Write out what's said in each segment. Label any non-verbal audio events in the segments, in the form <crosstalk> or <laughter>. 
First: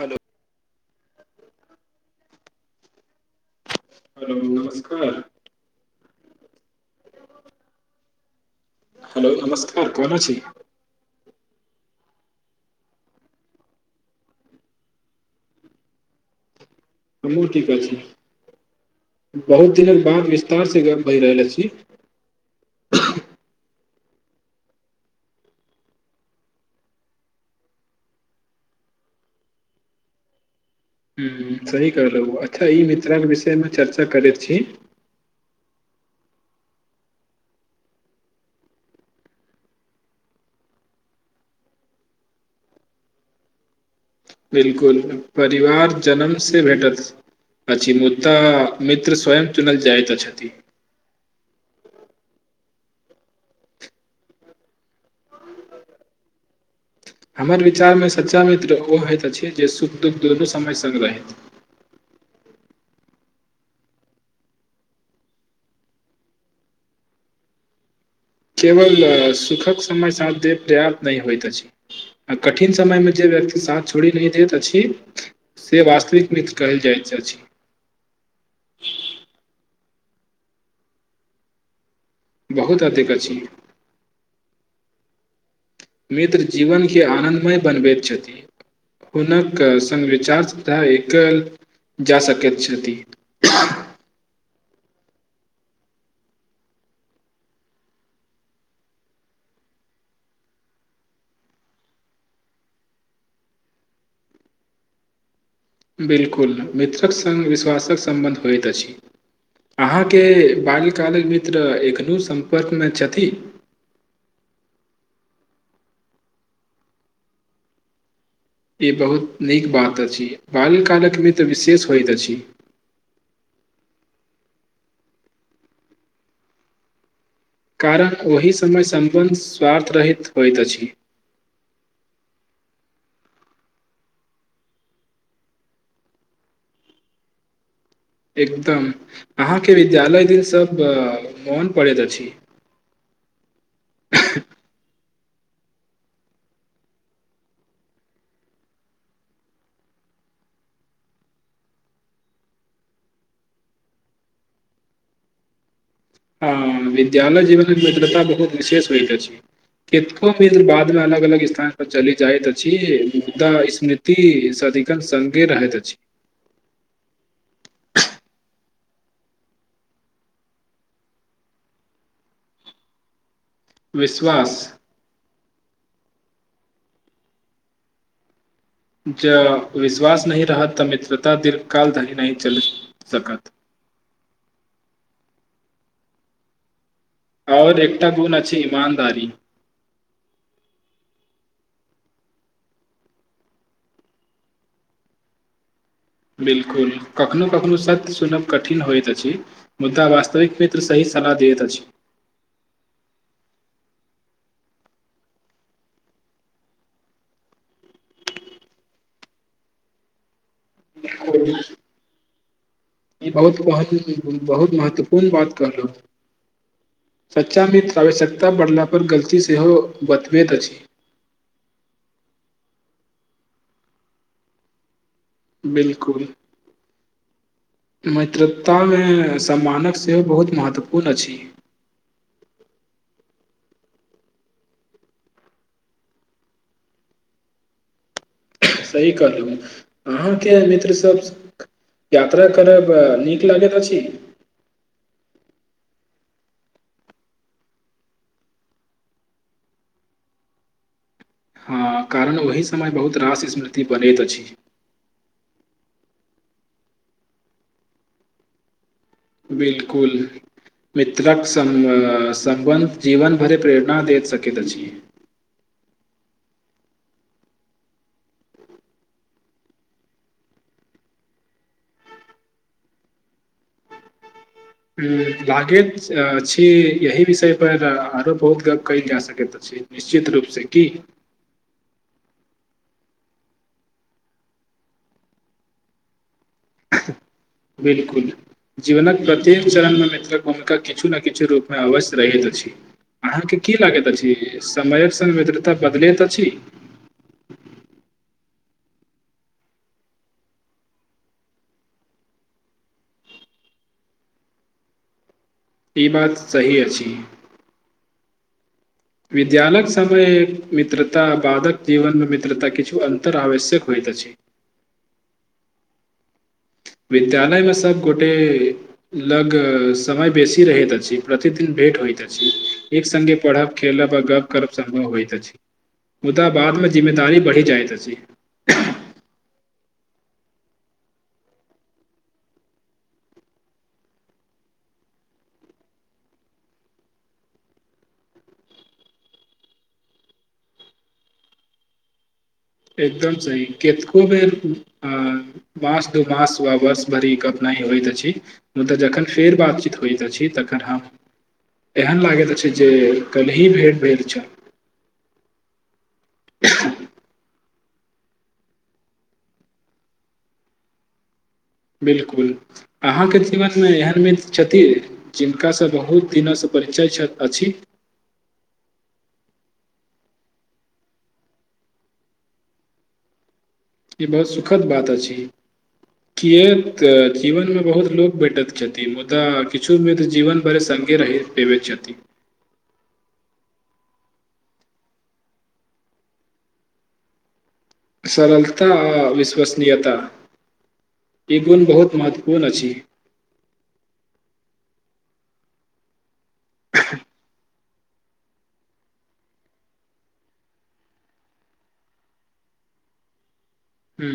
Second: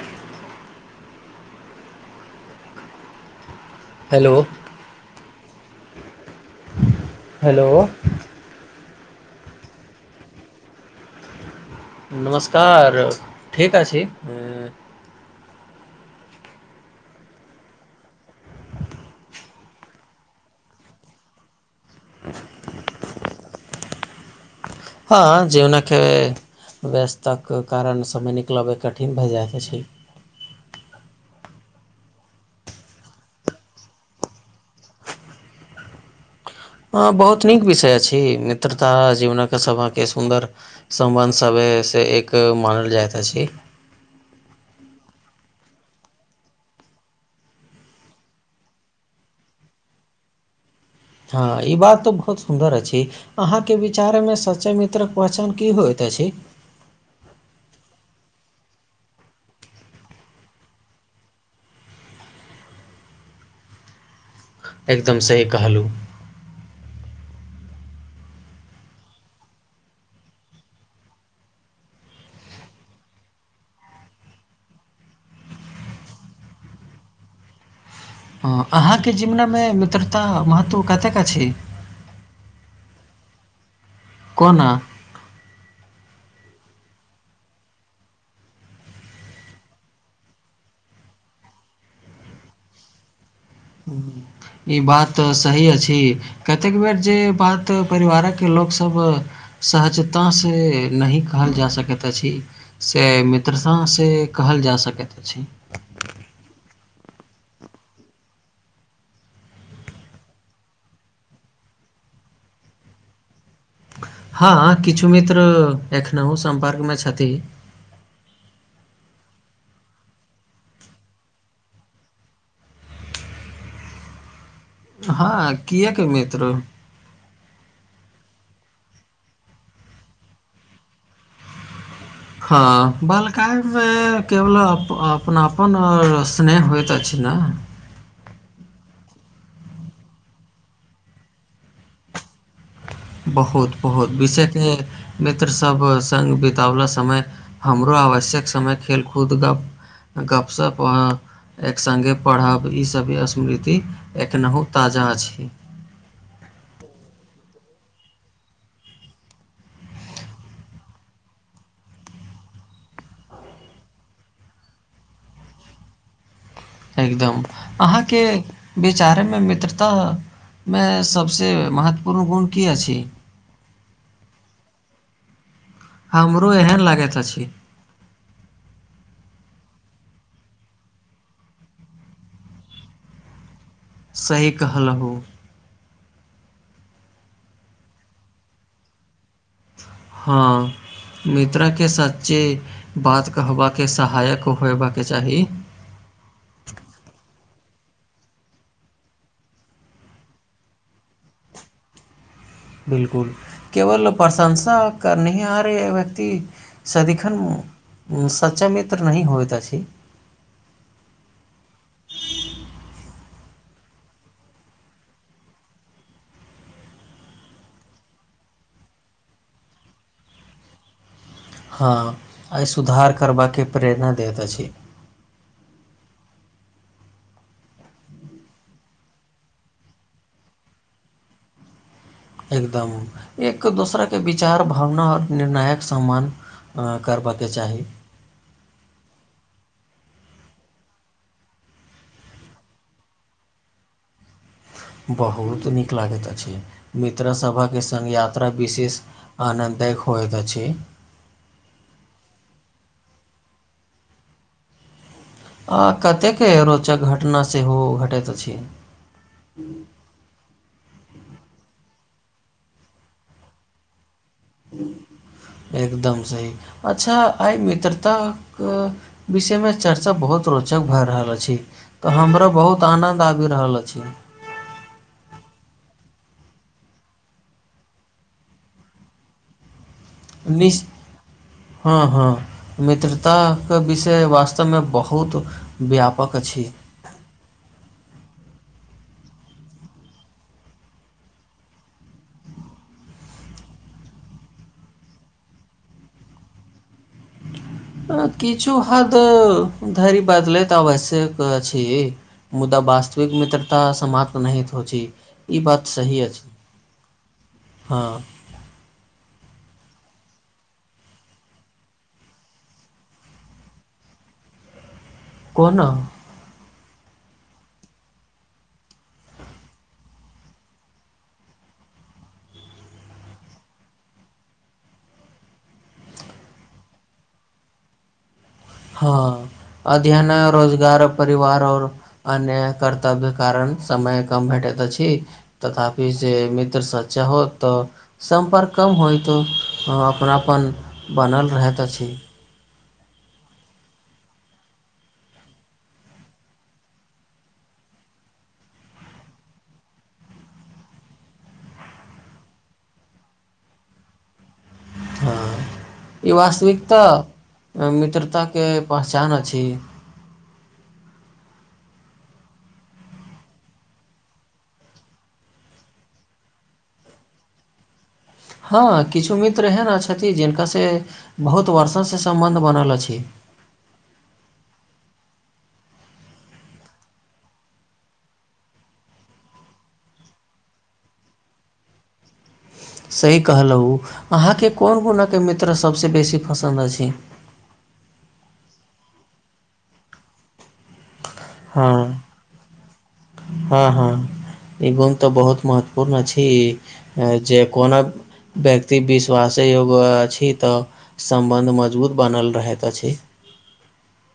hello hello नमस्कार hello hello नमस्कार कोन अछी नमस्कार ठीक अछि हमूँ ठीक अछी बहुत दिनक बाद विस्तार से बहि रहल छी हँ जे ओन खै व्यस्तक कारण समय निकलब कठिन भए जाइत छै <inaudible> सही करलहु अच्छा ई मित्राके विषयमे चर्चा करैत छी अ बहुत नीक विषय अछि मित्रता जीवनक के सब के सुन्दर सम्बन्ध सब से एक मानल जाइत अछि बिलकुल परिवार जनम से भेटत पछी मुद्दा मित्र स्वयं चुनल जाइतत छथि हँ ई बात तऽ बहुत सुन्दर अछि अहां के विचार में सच्चा मित्रक पहचान की होयत क्या छि <inaudible> हमर विचारमे सच्चा मित्र ओ होइत अछि जे सुख दुःख दुनू समय सङ्ग रहैत <inaudible> एकदम सही कहलहुँ केवल सुखक समय साथ जे पर्याप्त नहि होइत अछि आ कठिन समय मे जे व्यक्ति साथ छोड़ि नहि दैत अछि से वास्तविक मित कहल जाइत अछि हँ अहाँके जिमनामे मित्रता महतत्व कतेक छै बहुत अधिक अछी कोना मित्र जीवनके आनन्दमय बनबैत छथि हुनक सङ्ग विचार सँ एकल जा सकैत छथि ई बात सही अछि कतेक बेर जे बात परिवारक के ल सब सहजता से नहि कहल जा सकैत अछि से मित्र हँ से कहल जा सकैत अछि बिल्कुल मित्रक संग विश्वासक सम्बन्ध होइत अछि अहाँके बाल्यकालक मित्र एखनहु सम्पर्कमे छथि हँ किछु मित्र एखनहु सम्पर्कमे छथि ई बहुत नीक बात अछि बाल्यकालक मित्र विशेष होइत अछि हँ किएकि मित्र कारण ओहि समय सम्बन्ध स्वार्थरहित होइत अछि हँ बाल्यकालमे केवल अपनापन आओर स्नेह होइत अछि नै एकदम अहाँके विद्यालय दिनसभ मोन पड़ैत अछि बहुत-बहुत विशेष के मित्र सभ संग बिताओल समय हमरो आवश्यक समय खेलकूद गप्प गप्प-सप आ एक संगे पढ़ब ईसभ स्मृति एखनहु ताजा अछि हँ विद्यालय जीवनमे मित्रता बहुत विशेष होइत अछि केतबो भी बादमे अलग-अलग स्थान पर चलि जाइत अछि मुदा स्मृति अधिकांश संगे रहैत अछि एकदम अहाँके विचारमे मित्रता मे सभसँ महत्वपूर्ण गुण की अछि विश्वास हमरो एहन लागैत अछि जँ विश्वास नहि रहत तऽ मित्रता दीर्घ काल धरि नहि चलि सकत सही कहलहुँ आओर एकटा गुण अछि ईमानदारी हँ मित्रके सच्चे बात कहबाक सहायक होयबाक चाही बिलकुल कखनो-कखनो सत्य सुनब कठिन होइत अछि मुदा वास्तविक मित्र सही सलाह दैत अछि बिलकुल केवल प्रशंसा करनिहार व्यक्ति सदिखन सच्चा मित्र नहि होयत अछि होइत अछि ई बहुत-बहुत बहुत महत्वपूर्ण बात कहलहुँ सच्चा मित्र आवश्यकता पड़ला पर गलती सेहो बतबैत अछि हँ आ सुधार करबाके प्रेरणा दैत अछि बिलकुल मित्रतामे सम्मानक सेहो बहुत महत्वपूर्ण अछि एकदम एक दूसरा के विचार भावना आओर निर्णायक सम्मान करबयके चाही सही कहलहुँ अहाँके मित्र संग यात्रा करब नीक लागैत अछि बहुत नीक लागैत अछि मित्र सभके संग यात्रा विशेष आनन्द देखाबैत अछि हँ कारण ओही समय बहुत रास स्मृति बनैत अछि आ कतेको रोचक घटना सेहो घटैत अछि बिलकुल मित्रक संगमे सम्बन्ध जीवन भरिक प्रेरणा दैत सकैत अछि एकदम सही अच्छा आइ मित्रताक विषयमे चर्चा बहुत रो चक भए रहल अछि तऽ हमरा बहुत आनन्द आबि रहल अछि लागैत छी यही विषय पर आओरो बहुत गप्प कयल जा सकैत अछि निश्चित रूपसँ की निश हँ हँ मित्रताक के विषय वास्तवमे बहुत व्यापक छी बिलकुल जीवनक प्रत्येक चरणमे मित्रक भूमिका किछु ने किछु रूपमे अवश्य रहैत अछि अहाँके की लागैत अछि समयक संग मित्रता बदलैत अछि किछु हद धरि बदलैत आवश्यक अछि मुदा वास्तविक मित्रता समाप्त नहित होछी ई बात सही बात अछि सही अछि हँ विद्यालयक समयक मित्रता बादक जीवनमे मित्रता किछु अन्तर आवश्यक होइ अछि कोना विद्यालय मे सबगोटे लग समय बेसी रहैत अछि प्रतिदिन भेट होइत अछि एकसंगे पढ़ब खेलब आ गप करब सम्भव होइत अछि मुदा बादमे जिम्मेदारी बढ़ी जाइत अछि हँ अध्ययन रोजगार परिवार और अन्य कर्तव्य कारण समय कम भेटेत अछि तथापि जे मित्रसँ चाहो तऽ सम्पर्क कम होइतो हं अपनापन बनल रहैत अछि एकदम सही केतको बेर अ मास दू मास वा वर्ष भरिक अपना होइत अछि मुदा जखन फेर बातचीत होइत अछि तखन हम एहन लागैत अछि जे काल्हि भेट भेल छल हँ ई वास्तविकता मित्रताके पहचान अछि बिलकुल अहाँके जीवनमे एहन मित्र छथिन जिनकासँ बहुत दिनसँ परिचय छथ अछि हँ किछु मित्र एहन छथिन जिनका से बहुत वर्षौं से सम्बन्ध बनल अछि ई बहुत सुखद बात अछि कियै तऽ जीवनमे बहुत लोक भेटैत छथिन मुदा किछुमे तऽ जीवन भरे सं ंगे रहैत पबैत छथि सही कहलहु अहाँके कोन गुणाके मित्र सभसँ बेसी पसन्द अछि सरलता आ विश्वसनीयता ई गुण बहुत हँ महत्वपूर्ण अछि त बहुत महत्वपूर्ण अछि जे कोना व्यक्ति विश्वासे एगो अछि तऽ सम्बन्ध मजबूत बनल रहैत अछि <inaudible> ह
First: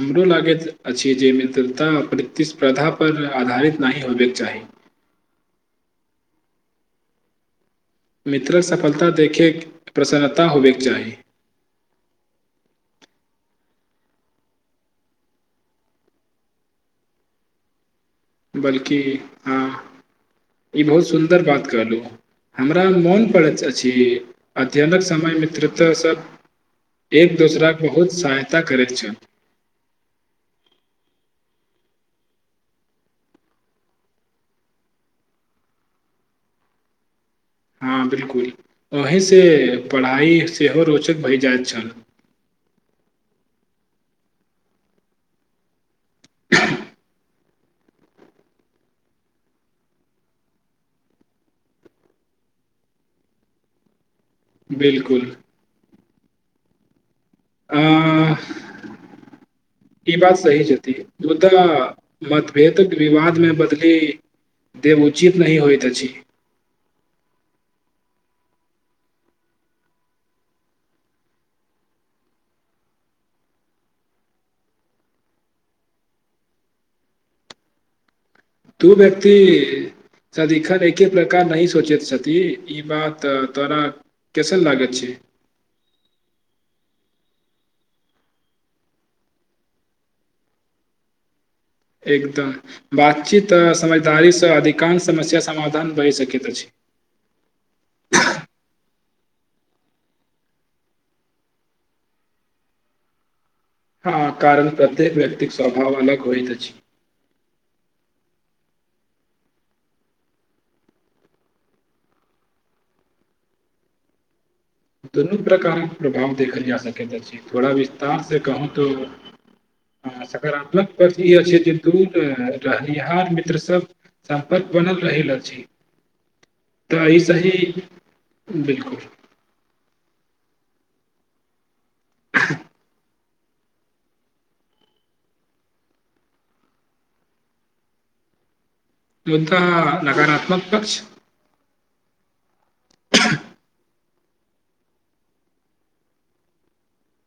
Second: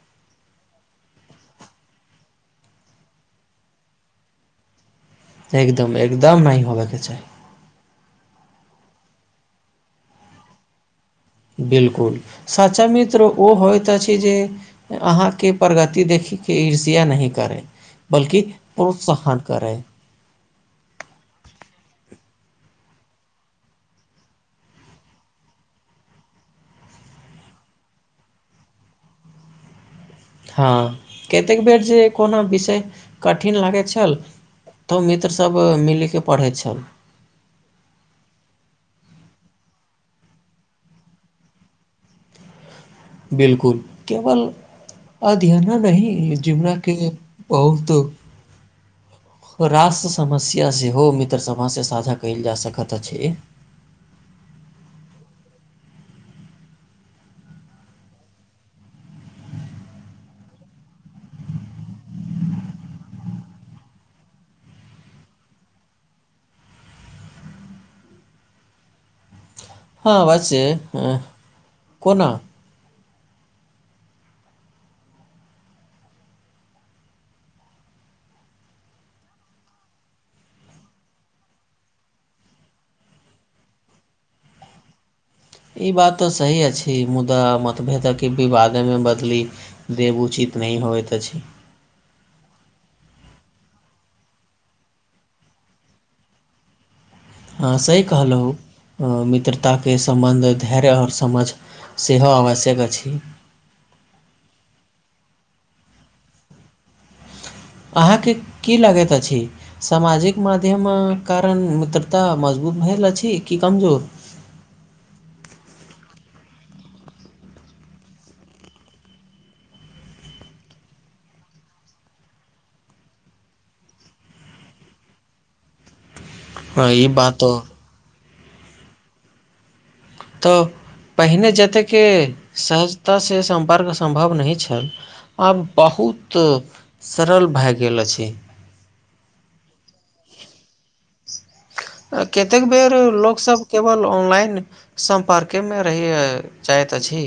हमरो लागैत अछि जे मित्रता प्रतिस्पर्धा पर आधारित नहि हो बैके चाही एकदम एकदम नहि होबे के चाहि मित्रक सफलता देखैके प्रसन्नता होबेके चाही बिलकुल सच्चा मित्र ओ होइत अछि जे अहाँके प्रगति देखि के इर्ष्या नहि करे बल्कि हँ ई बहुत सुन्दर बात कहलहु हमरा मोन पड़ैत अछि अध्ययनक समय मित्रत सभ एक दोसराके बहुत सहायता करैत छल हँ कतेक बेर जे कोनो विषय कठिन लागैत छल तऽ मित्रसभ मिलि कऽ पढ़ै छल हँ बिलकुल अहीसँ पढ़ाइ सेहो रोचक भय जाइत छल <inaudible> बिलकुल केवल अध्ययन नहि जिमरा के बहुत रास समस्या सेहो मित्र सभँसें साझा कयल जा सकैत अछि बिलकुल आ हँ ई बात सही जेती मुद्दा मतभेदक विवाद मे बदली देब उचित नहिं होई तची हँ ब छै कोना तू व्यक्त सदिखन एके प्रकार नहिह सोचैत छथि ई बात तोरा केैसन लागा छै ई बात ते सही अछि मुदा मतभेदक के विवादे मे बदली देब उचित न होइत छी एकदम बातचीत आ समझदारीसँ अधिकांश समस्या समाधान भए सकैत अछि हँ सही कहलहु मित्रताके सम्बन्ध धैर्य आओर समझ सेहो आवश्यक अछि हँ कारण प्रत्येक व्यक्तिक स्वभाव अलग होइत अछि अहाँके की लागैत अछि सामाजिक माध्यम कारण मित्रता मज भेल अछि की कमजोर <inaudible> दुनू प्रकारक प्रभाव देखल जा सकै त अछी थोड़ा विस्तार से कहू तो आ सकारात्मक पथ ई अछि जे दूर रहनिहार मित्रसभ सम्पर्क बनल रहल छी हँ तऽ ई एहिऐ बात सही तऽ बिलकुल तऽ पहिने जतेकके सहज तऽ से सम्पर्क सम्भव नहि छल आब बहुत सरल भए गेल अछि छी युद्ध नकाराात्मक पच कतेक बेर लोक सब केवल ऑनलाइन सम्पर्के मे रहैय जाइत अछि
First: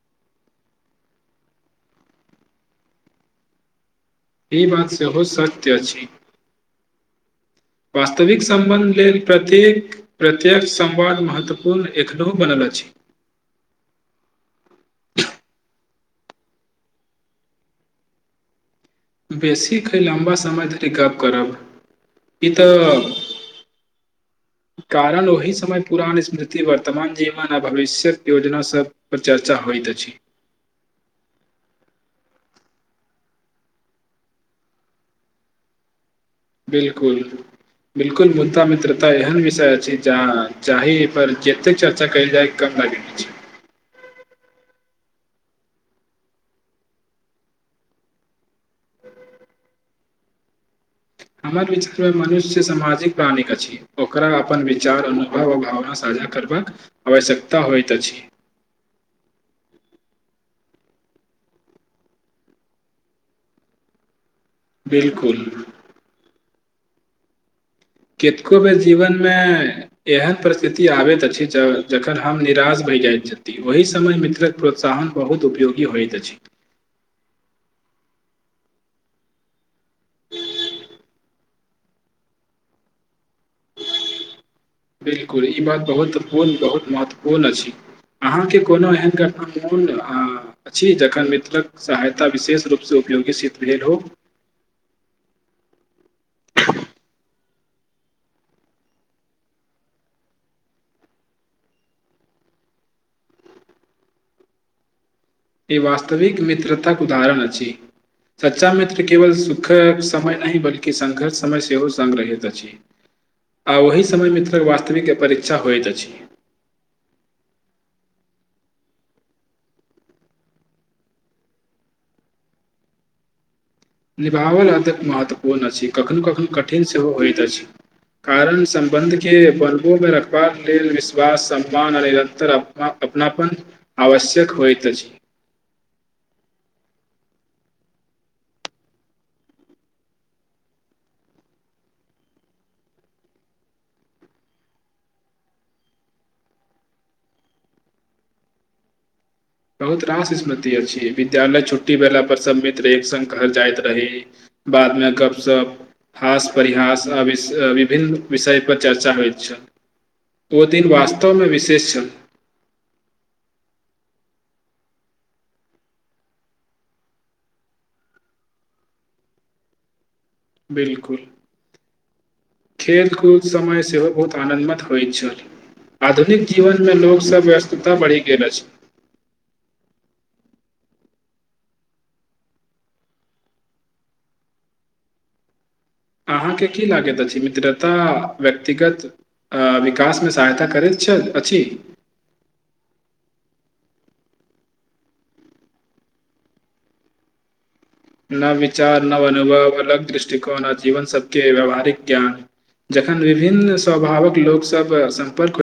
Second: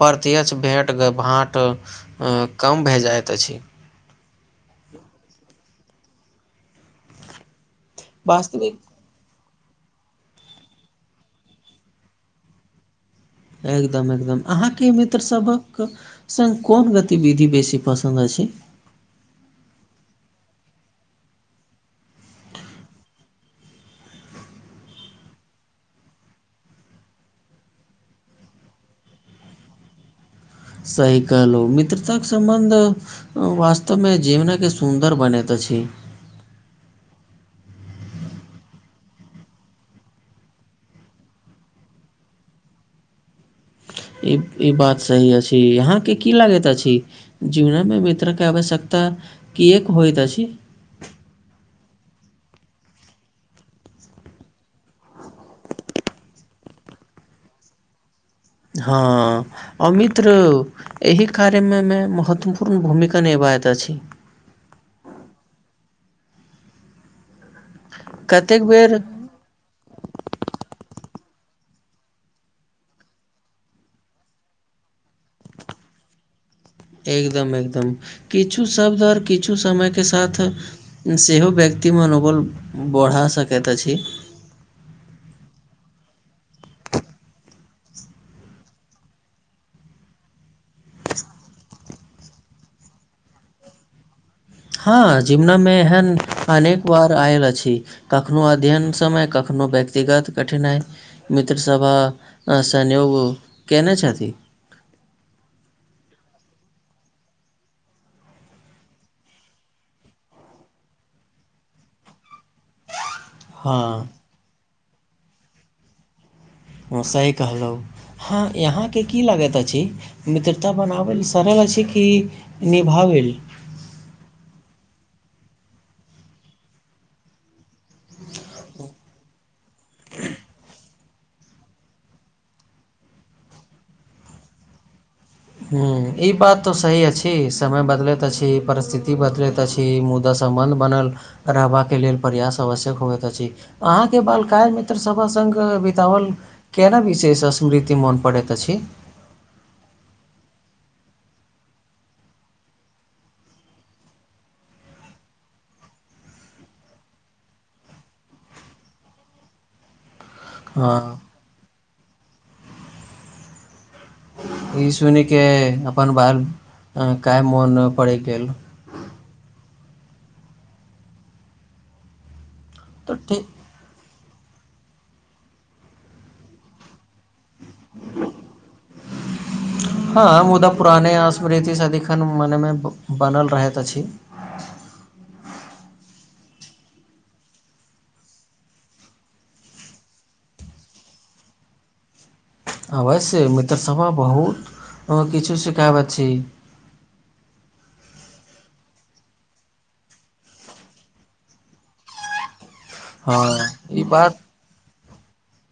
परतीच भेट भाँट कम भे जाइत अछि ई बात सेहो सत्यची वास्तविक संबन्ध लेल प्रत प्रत्येक समवाद महत्वपूर्ण एखनहु बनल अछि के संग कोन गतिविधि बेसी पसन्द अछि बेसीक ख लम्बा समय धरि गप्प करब ई तऽ कारण ओहि समय पुरान स्मृति वर्तमान जीवन आ भविष्यक योजना सब पर चर्चा होइ अछि सहि कहलहु मित्रताक सम्बन्ध वास्तव मे जीवन के सुन्दर बनैत अछि छी बिलकुल बिलकुल मुद्दा मित्रता एहन विषय अछि जा जाही पर जतेक चर्चा कयल जाय कम बाज अछि ई ई बात सही अछि अहाँ के की लागैत अछि जीवन मे मित्र के आवश्यकता किएक होइत अछि <inaudible> हमर विचारमे मनुष्य सामाजिक प्राणि अछि ओकरा अपन विचार अनुभव आ भावना साझा करबाक आवश्यकता होइत अछि हँ आ मित्र एहि कार्य मे मे महत्वपूर्ण भूमिका निभा बैत अछि बिलकुल केतको बेर जीवनमे एहन परिस्थिति आबैत अछि जखन हम निराश भए जाइत छथि ओहि समय मित्रक प्रोत्साहन बहुत उपयोगी होइत अछि एकदम, किछु शब्द ओर किछु समय के साथ सेहो व्यक्ति मनोबल बढ़ा सकैत अछि बिल्कुल ई बात महत्वपूर्ण बहुत महत्वपूर्ण अछि अहाँके कोनो एहन घटना मोन अछि जखन मित्रक सहायता विशेष रूपसे उपयोगी सिद्ध भेल हो हाँ जिमना मे एहन अनेक बार आयल अछि कखनो अध्ययन समय कखनो कोनो व्यक्तिगत कठिनाई मित्र सब सहयोग कैने छथि ई वास्तविक मित्रताक उदाहरण अछि सच्चा मित्र केवल सुखक समय नहि बल्कि संघर्ष समय सेहो सेहो संघ रहैत अछि आ ओहि हँ समय मित्र वास्तविक परीक्षा होइत अछि सही कहलहुँ हाँ यहाँके की लागैत अछि मित्रता बनाबैल सरल अछि की निभावेल निभावल अतेक महत्वपूर्ण अछि कखनो कखनो कठिन सेहो होइत अछि कारण संबन्ध के बलबो मे रखबाक लेल विश वा सम्मान निरतर अप अपनापन आवश्यक होइत अछि ह ई बात तऽ सही अछि समय बदलैत अछि परिस्थिति बदलैत अछि मुदा संबंध बनल रहबाके लेल प्रयास आवश्यक होइत अछि अहाँके बालकाय मित्र सब अ संग बिताबल केना विशेष स्मृति मोन पड़ैत अछि <inaudible> बहुत रास स्मृति अछि विद्यालय छुट्टी भेला पर सभ मित्र एक संग घर जाइत रही बादमे गपशप हास परिहास आ वि विभिन्न विषयपर चर्चा होइत छल ओ दिन हँ, वास्तवमे विशेष छल ई सुनि के अपन बाल काय मोन पड़य गेल <inaudible> बिल्कुल खेल तऽ ठीक, कूद समय सेहो बहुत आनन्दमत होइत छल आधुनिक जीवनमे लोक सब व्यस् ता बढि गेल अछि पुराने स्मृति सदिखन मनमे बनल रहैत अछि <inaudible> अहाँके की लागैत अछि मित्रता व्यक्तिगत विकासमे सहायता करैत छथि अछि आवशय मित्र सभा बहुत किछु सिखाबत छी <inaudible> न विचार नव अनुभव अलग दृष्टिकोण आ जीवन सत्य व्यवहारिक ज्ञान जखन हँ, विभिन्न ई बात स्वभावक लोकसब सम्पर्क